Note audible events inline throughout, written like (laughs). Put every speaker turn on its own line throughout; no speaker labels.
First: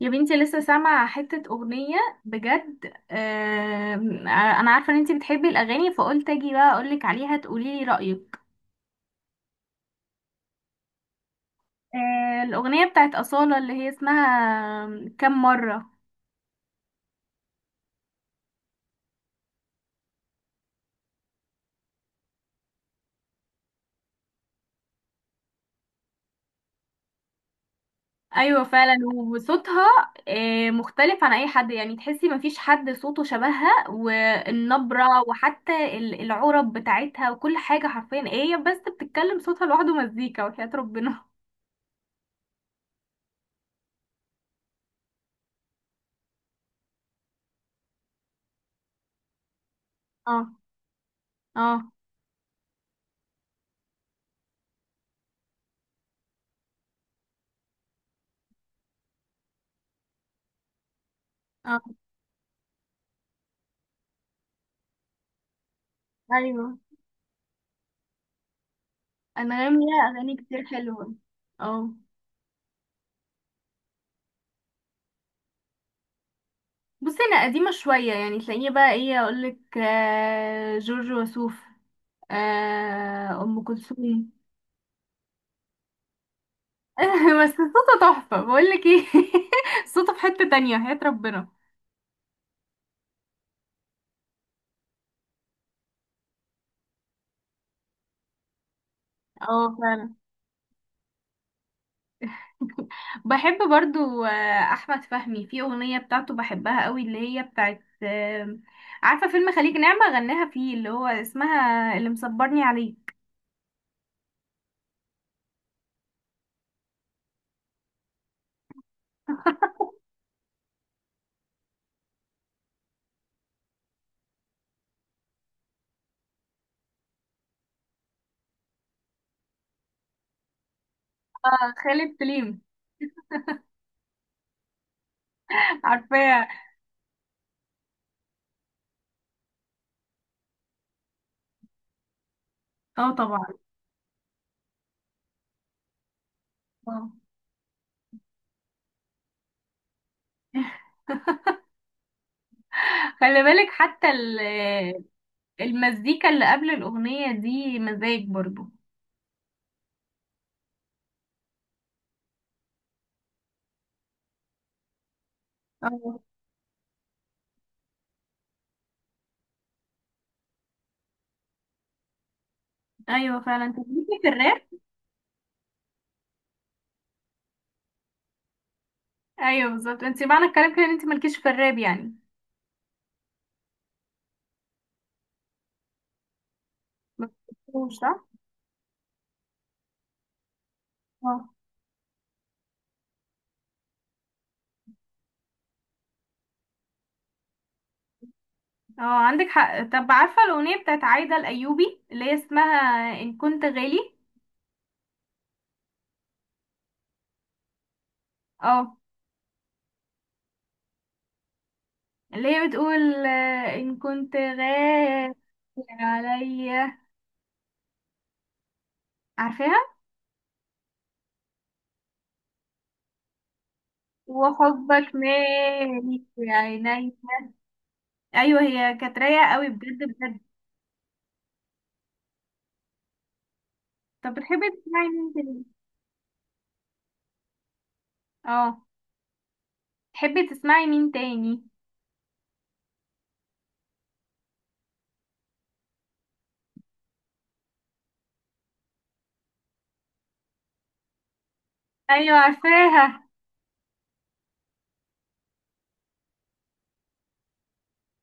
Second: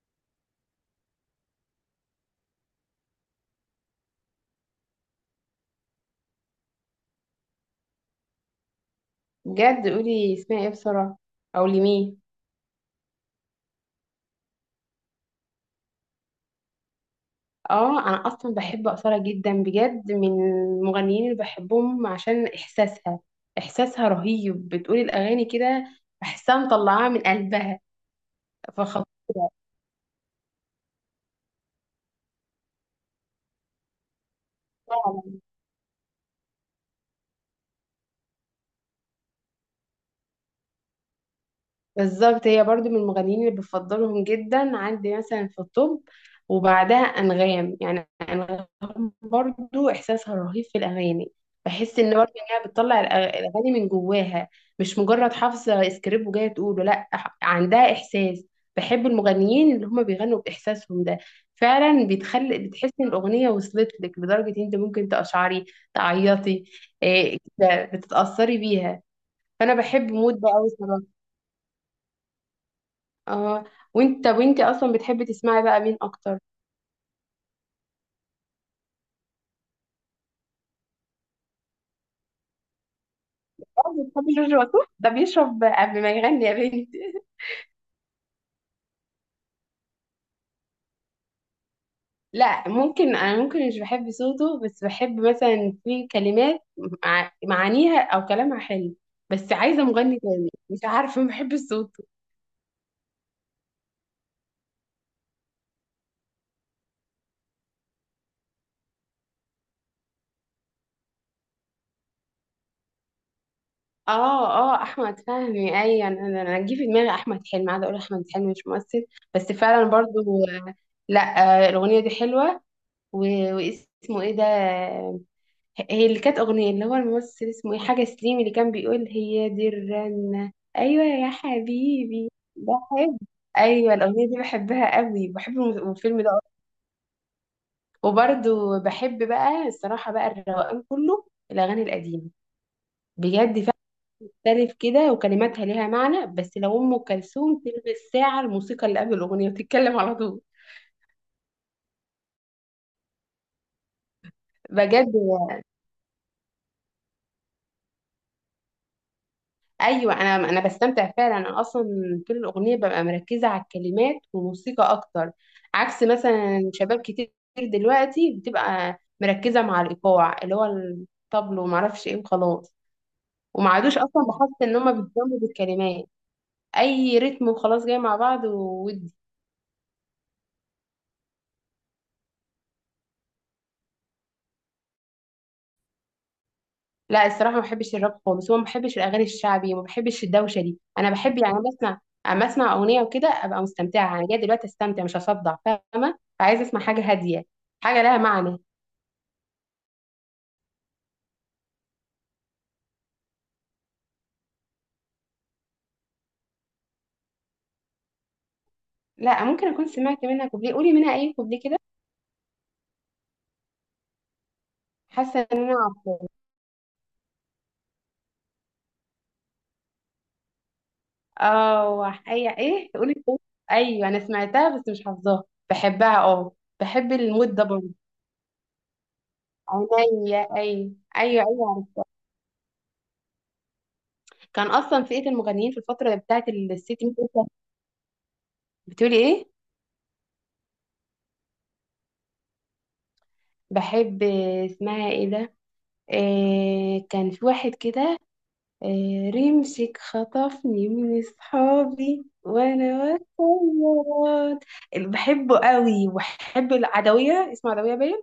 يا بنتي لسه سامعة حتة أغنية بجد. أنا عارفة إن أنتي بتحبي الأغاني، فقلت أجي بقى أقولك عليها تقوليلي رأيك.
بجد قولي اسمها ايه بسرعة، او لمين.
الأغنية بتاعت أصالة اللي هي اسمها كم مرة.
اه، انا اصلا بحب اصالة جدا، بجد من المغنيين اللي بحبهم عشان احساسها. احساسها رهيب، بتقولي الاغاني كده بحسها مطلعاها من قلبها،
أيوة فعلا،
فخطيرة
وصوتها مختلف عن أي حد، يعني تحسي مفيش حد صوته شبهها، والنبرة
فعلا.
وحتى العرب بتاعتها وكل حاجة. حرفيا إيه هي؟ بس بتتكلم صوتها لوحده مزيكا وحياة ربنا.
بالظبط، هي برضو من المغنيين اللي بفضلهم جدا عندي مثلا في الطب. وبعدها أنغام، يعني أنغام برضو إحساسها
اه.
رهيب في الأغاني.
اه.
بحس إن برضو إنها بتطلع الأغاني من جواها، مش مجرد حافظة سكريبت وجاية تقوله. لأ عندها إحساس. بحب المغنيين اللي هما بيغنوا بإحساسهم ده،
اه.
فعلا بتخلي بتحس إن الأغنية وصلت لك لدرجة إن أنت ممكن تقشعري،
ايوه،
تعيطي. إيه، كده بتتأثري بيها.
انغام
فأنا
ليها
بحب
اغاني
مود ده
كتير
أوي صراحة.
حلوه. اه.
اه. وانت اصلا بتحبي تسمعي بقى مين اكتر؟
بصي، انا قديمه شويه، يعني تلاقيني بقى ايه اقولك؟ جورج وسوف، ام
اه،
كلثوم.
بتحبي جورج وسوف؟ ده بيشرب قبل ما يغني يا بنتي.
(laughs) بس صوته تحفه، بقولك ايه، (laughs) صوته في حته تانية، حياة ربنا.
(laughs) لا، ممكن انا ممكن مش بحب صوته، بس بحب مثلا في كلمات معانيها او كلامها حلو. بس
اه
عايزه
فعلا.
مغني تاني، مش عارفه، ما بحب صوته.
(laughs) بحب برضو احمد فهمي، في اغنيه بتاعته بحبها قوي، اللي هي بتاعت عارفه فيلم خليج نعمه؟ غناها فيه، اللي هو اسمها اللي مصبرني عليه.
اه. اه، احمد فهمي، ايوه، انا انا أنا جه في دماغي احمد حلمي، قاعده اقول احمد حلمي مش ممثل. بس فعلا برضو. لا، الاغنيه دي حلوه. واسمه ايه ده؟ هي اللي كانت أغنية، اللي هو الممثل اسمه إيه، حاجة سليم، اللي كان بيقول هي دي الرنة. أيوة يا
خالد
حبيبي،
سليم.
بحب. أيوة، الأغنية دي بحبها قوي، بحب
(laughs)
الفيلم ده
عارفاه.
أكتر. وبرضه بحب بقى الصراحة بقى الروقان كله، الأغاني القديمة،
اه طبعا.
بجد فيها مختلف كده وكلماتها ليها معنى. بس لو أم
اه،
كلثوم تلبس ساعة الموسيقى اللي قبل الأغنية وتتكلم على طول.
خلي بالك حتى
بجد،
المزيكا اللي قبل الأغنية دي مزاج برضو.
ايوه، انا بستمتع فعلا. انا اصلا طول الاغنيه ببقى مركزه على الكلمات وموسيقى اكتر، عكس
اه.
مثلا شباب كتير دلوقتي بتبقى مركزه مع الايقاع اللي هو الطبل وما اعرفش ايه وخلاص.
ايوه فعلا،
وما
انت
عادوش
ليكي
اصلا
في الراب؟
بحس ان هم بيهتموا بالكلمات، اي رتم وخلاص جاي مع بعض وودي.
ايوه بالظبط، انت معنى الكلام كده ان انت مالكيش في الراب يعني. ما
لا الصراحه ما
بتحبوش،
بحبش الراب
صح؟
خالص، وما بحبش الاغاني الشعبي، وما بحبش الدوشه دي. انا بحب،
اه.
يعني أنا بسمع، اما اسمع اغنيه وكده ابقى مستمتعه. انا جايه دلوقتي استمتع مش اصدع، فاهمه؟ فعايزه اسمع حاجه هاديه، حاجه لها معنى.
اه عندك حق. طب عارفه الاغنيه بتاعت عايده الايوبي اللي هي اسمها ان كنت غالي؟ اه،
لا، ممكن اكون سمعت منها كوبليه، قولي منها اي كوبليه كده.
اللي هي بتقول ان كنت غالي
حاسه ان انا عارفاه.
عليا. عارفاها،
اه، اي ايه، قولي كوبليه. ايوه، انا سمعتها بس مش
وحبك
حافظاها. بحبها،
مالي في
اه. بحب
عيني.
المود ده برضه.
ايوه، هي كانت رايقه قوي بجد بجد.
عينيا، ايوه ايوه ايوه، عرفتها.
طب
كان
بتحبي
اصلا
تسمعي
فئه
مين تاني؟
المغنيين في الفتره بتاعت الست ميت.
اه،
بتقولي ايه؟
تحبي تسمعي مين تاني؟
بحب. اسمها ايه ده؟ إيه كان في واحد كده، إيه، رمسك خطفني من اصحابي
ايوه
وانا
عارفاها.
بصوت. بحبه قوي. وبحب العدوية، اسمها عدوية باين.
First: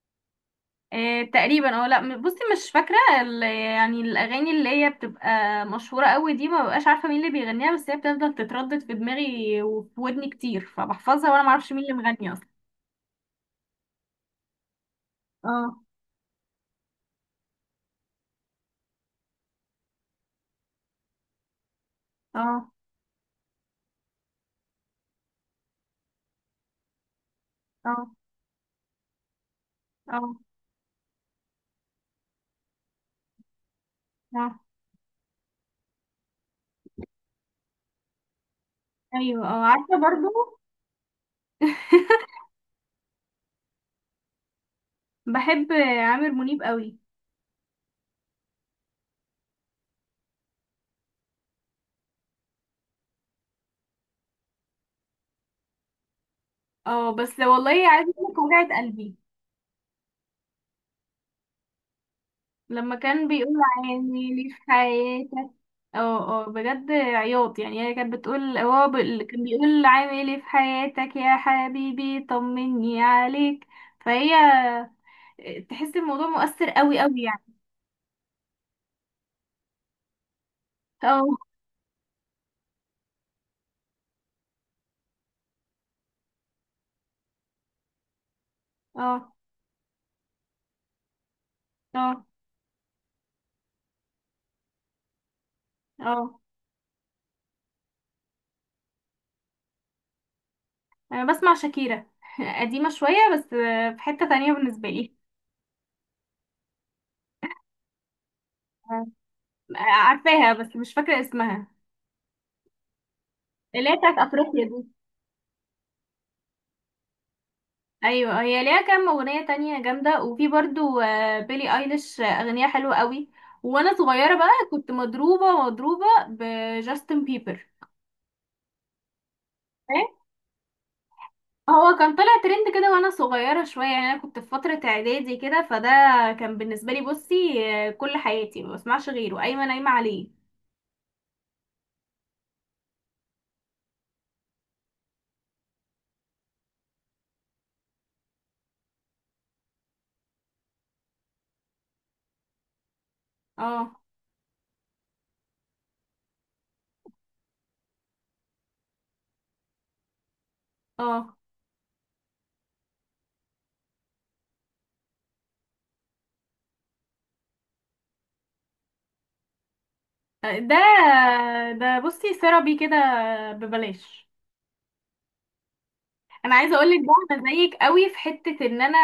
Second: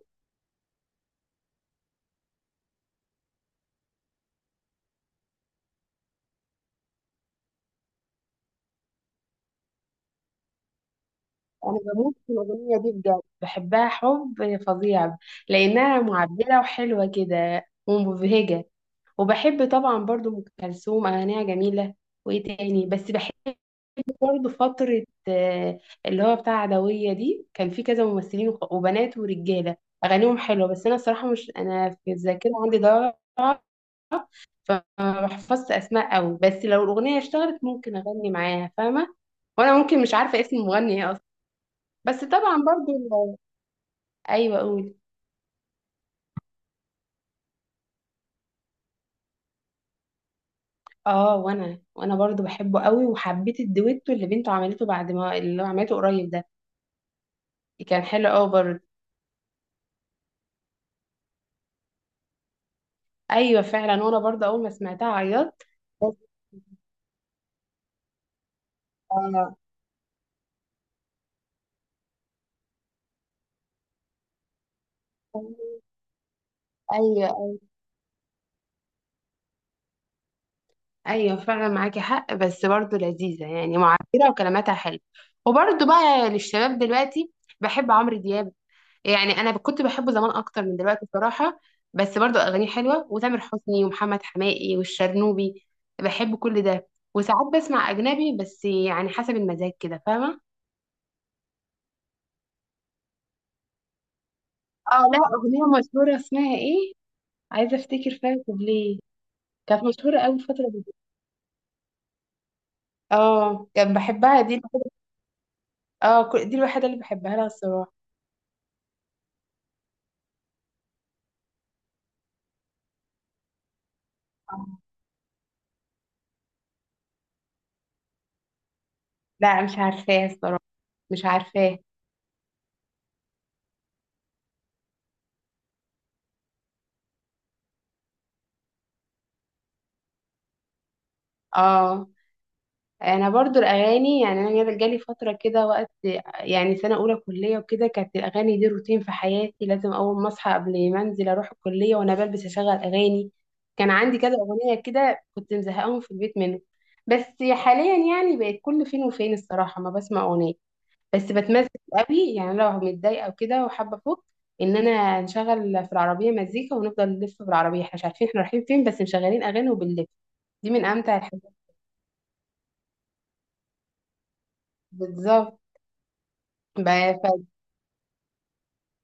إيه تقريبا. اه لا، بصي، مش فاكره يعني الاغاني اللي هي بتبقى مشهوره قوي دي ما ببقاش عارفه مين اللي بيغنيها، بس هي بتفضل تتردد في دماغي وفي ودني كتير، فبحفظها وانا ما اعرفش
انا
مين اللي
بموت
مغني
في
اصلا.
الاغنية دي بجد، بحبها حب فظيع،
اه.
لانها معبرة وحلوة كده ومبهجة. وبحب طبعا برضو ام كلثوم، اغانيها جميلة. وايه
اه.
تاني بس بحب برضه فترة اللي هو بتاع عدوية دي، كان في كذا
اه.
ممثلين وبنات ورجالة
اه.
أغانيهم حلوة. بس أنا الصراحة مش، أنا في الذاكرة عندي ضعف،
اه.
فما بحفظش أسماء أوي، بس لو الأغنية اشتغلت ممكن أغني معاها، فاهمة؟
ايوه. اه
وأنا
عارفه
ممكن مش
برضو.
عارفة اسم المغني إيه أصلا. بس
(laughs)
طبعا برضه أيوه أقول.
بحب عامر منيب قوي.
اه، وانا برضو بحبه قوي، وحبيت الدويتو اللي بنته عملته بعد ما اللي هو عملته قريب ده،
اه، بس والله
كان
عايزه
حلو
اقول لك
قوي
وجعت
برضه.
قلبي لما كان بيقول
ايوه فعلا، وانا
عيني
برضه
لي في
اول ما سمعتها
حياتك.
عيطت.
اه اه، بجد عياط، يعني هي كانت بتقول، هو اللي كان بيقول عامل ايه في حياتك يا حبيبي طمني عليك، فهي
ايوه.
تحس الموضوع مؤثر قوي قوي
ايوه
يعني. اه.
ايوه فعلا معاكي حق، بس برضه لذيذه يعني، معبره وكلماتها حلوه. وبرضه بقى للشباب دلوقتي، بحب عمرو دياب. يعني
اه.
انا كنت بحبه زمان اكتر من دلوقتي بصراحه، بس
اه.
برضه اغانيه حلوه. وتامر حسني ومحمد حماقي والشرنوبي،
اه.
بحب كل ده. وساعات بسمع اجنبي بس، يعني حسب المزاج كده، فاهمه؟
انا بسمع شاكيرا. (laughs) قديمة شوية بس، في حتة تانية بالنسبة
اه
لي.
لا، اغنيه مشهوره، اسمها ايه؟ عايزه افتكر فيها ليه.
أه،
كانت مشهوره قوي
عارفاها
الفتره
بس
دي.
مش فاكرة اسمها،
اه،
اللي
كان
هي بتاعت
بحبها دي.
افريقيا دي.
اه دي الوحيدة اللي بحبها لها الصراحة.
ايوه، هي ليها كام اغنيه تانية جامده، وفي برضو بيلي ايليش، اغنيه حلوه قوي. وانا صغيره بقى
آه.
كنت مضروبه بجاستن بيبر.
لا، مش
إيه؟
عارفاه الصراحة. مش عارفاه.
هو كان طلع ترند كده وانا صغيره شويه، يعني انا كنت في فتره اعدادي كده، فده كان بالنسبه لي، بصي، كل حياتي ما بسمعش غيره، قايمه نايمه عليه.
اه، انا برضو الاغاني، يعني انا جالي فترة كده وقت، يعني سنة اولى كلية وكده، كانت الاغاني دي روتين في حياتي، لازم اول ما اصحى قبل ما انزل اروح الكلية وانا بلبس اشغل اغاني. كان
اه.
عندي كذا اغنية كده كنت مزهقاهم في البيت منه. بس حاليا يعني بقت كل فين وفين الصراحة ما بسمع اغنية. بس
اه.
بتمزج قوي، يعني لو متضايقه وكده وحابه افك، ان انا نشغل في العربيه مزيكا ونفضل نلف في العربيه، احنا مش عارفين احنا رايحين فين، بس مشغلين اغاني وبنلف. دي
ده
من امتع الحاجات.
ده بصي ثيرابي كده ببلاش.
بالظبط.
انا عايزه اقول لك
بقى
بقى
ف...
انا زيك قوي في حته ان انا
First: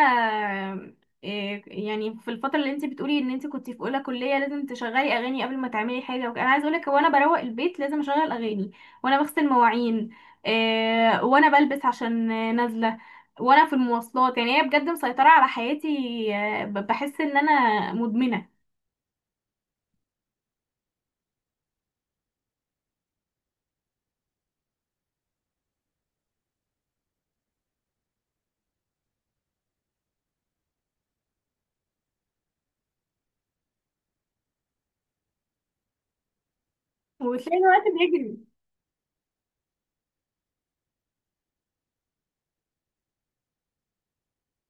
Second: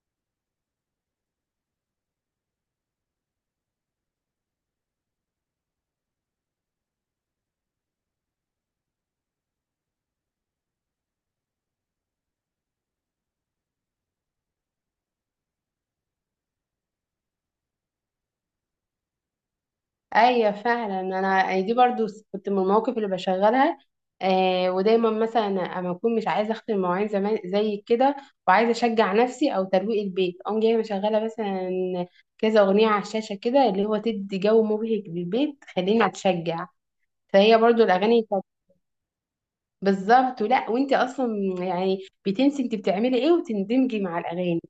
يعني في الفتره اللي انت بتقولي ان انت كنت في اولى كليه لازم تشغلي اغاني قبل ما تعملي حاجه وكده، انا عايزه اقول لك وانا بروق البيت لازم اشغل اغاني، وانا بغسل مواعين، وانا بلبس عشان نازله، وانا في المواصلات. يعني هي بجد مسيطره على حياتي. بحس ان انا مدمنه
ايوه فعلا، انا يعني دي برضو كنت من المواقف اللي بشغلها. آه، ودايما مثلا اما اكون مش عايزه اختم المواعين زمان زي كده، وعايزه اشجع نفسي او ترويق البيت، اقوم جايه مشغله مثلا كذا اغنيه على الشاشه كده، اللي هو تدي جو مبهج للبيت خليني اتشجع.
وبتلاقي
فهي
الوقت
برضو الاغاني
بيجري.
بتاعت- بالظبط، ولا وانت اصلا، يعني بتنسي انت بتعملي ايه وتندمجي مع الاغاني،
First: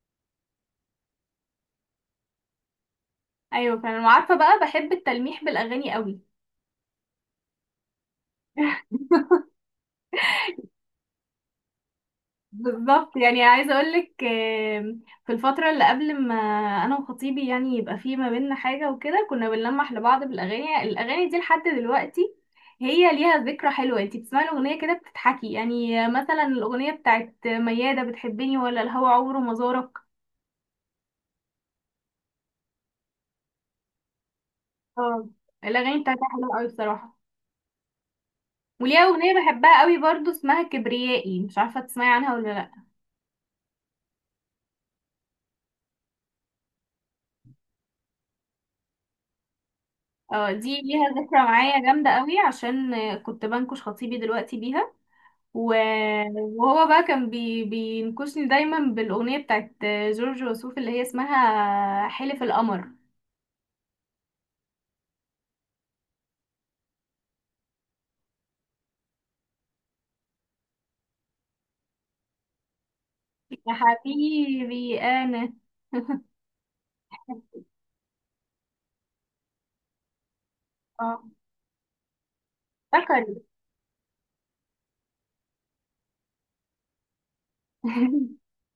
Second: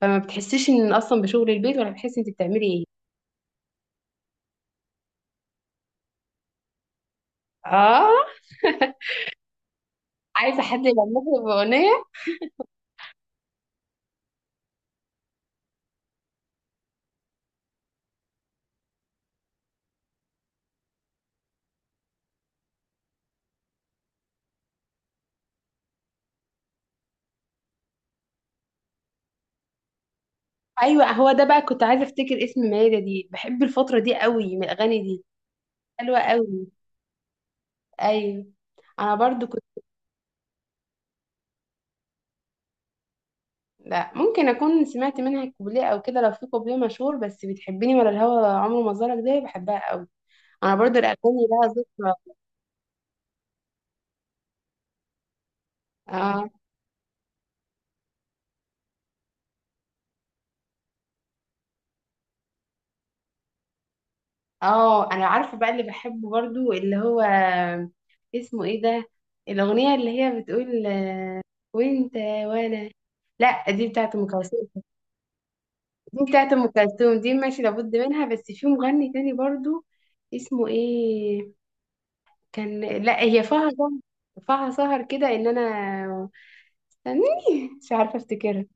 فما بتحسيش ان اصلا بشغل البيت ولا بتحسي انت بتعملي ايه.
ايوه، فانا عارفه بقى بحب التلميح بالاغاني قوي.
اه. (laughs) عايزه حد يغني باغنيه.
بالظبط، يعني عايزه اقول لك، في الفتره اللي قبل ما انا وخطيبي يعني يبقى في ما بيننا حاجه وكده، كنا بنلمح لبعض بالاغاني. الاغاني دي لحد دلوقتي هي ليها ذكرى حلوه، انتي بتسمعي الاغنيه كده بتضحكي. يعني مثلا الاغنيه بتاعت مياده بتحبني ولا الهوى عمره ما زارك.
ايوه هو ده بقى، كنت عايزه افتكر اسم مايده دي، بحب الفتره دي قوي من الاغاني دي.
اه، الاغاني
حلوه
بتاعتها حلوه قوي
قوي.
بصراحه.
ايوه.
وليها
انا
اغنيه
برضو كنت،
بحبها قوي برضو اسمها كبريائي، مش عارفه تسمعي عنها ولا لا.
لا ممكن اكون سمعت منها كوبليه او كده، لو في كوبليه مشهور، بس بتحبني ولا الهوى عمره ما زارك ده بحبها قوي.
اه،
انا
دي
برضو
ليها
الاغاني
ذكرى
لها
معايا جامده
ذكرى.
قوي، عشان كنت بنكش خطيبي دلوقتي بيها، و-
اه.
وهو بقى كان بينكشني دايما بالأغنية بتاعت جورج وسوف اللي هي اسمها حلف القمر،
اه انا عارفه بقى اللي بحبه برضو اللي هو اسمه ايه ده، الاغنيه اللي هي بتقول وانت وانا. لا،
يا
دي بتاعت ام كلثوم.
حبيبي أنا.
دي
(laughs)
بتاعت ام كلثوم دي ماشي لابد منها، بس في مغني تاني برضو اسمه
اه
ايه، كان، لا
افتكرت.
هي فيها سهر، فيها سهر كده، ان انا، استني، مش عارفه
(laughs)
افتكرها.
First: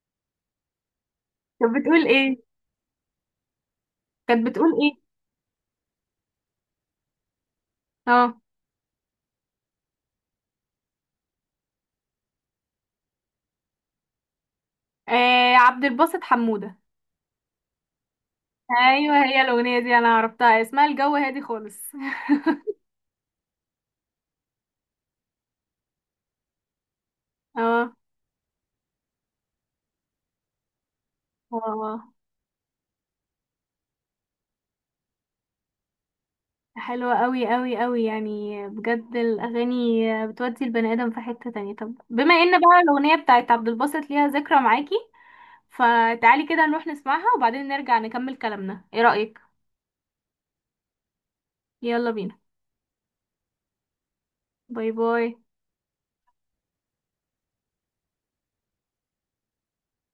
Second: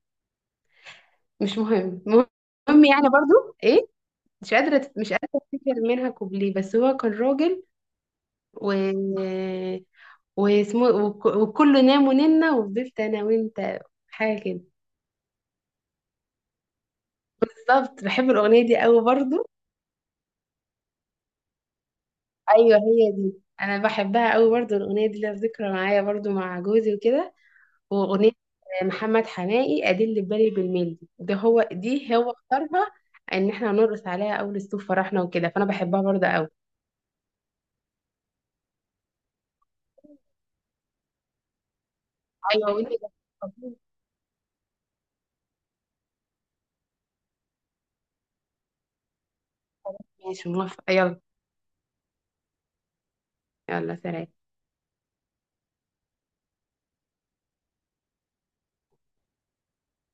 مش
كانت
مهم،
بتقول
المهم
ايه؟
يعني برضو ايه،
كانت
مش
بتقول
قادره
ايه؟
مش قادره افتكر منها كوبليه، بس هو كان راجل
اه،
و واسمه وكله نام وننا وفضلت انا وانت، حاجه كده.
عبد الباسط حمودة.
بالظبط، بحب الاغنيه دي قوي
ايوه، هي
برضو.
الأغنية دي انا عرفتها اسمها الجو هادي خالص.
ايوه هي دي. انا بحبها قوي برضو، الاغنيه دي لها ذكرى معايا برضو مع جوزي وكده.
(laughs) اه.
واغنيه محمد حماقي ادل بالي بالميل ده، هو
اه
دي هو اختارها ان احنا هنرقص عليها اول الصوف فرحنا وكده، فانا بحبها برضو قوي.
حلوة قوي قوي قوي يعني، بجد الأغاني بتودي البني آدم في حتة تانية. طب بما ان
ايوه،
بقى
وانت ده.
الأغنية بتاعت عبد الباسط ليها ذكرى معاكي، فتعالي كده نروح نسمعها وبعدين نرجع نكمل كلامنا، ايه رأيك؟
ماشي، موافقه، يلا.
يلا بينا.
يلا سلام.
باي باي.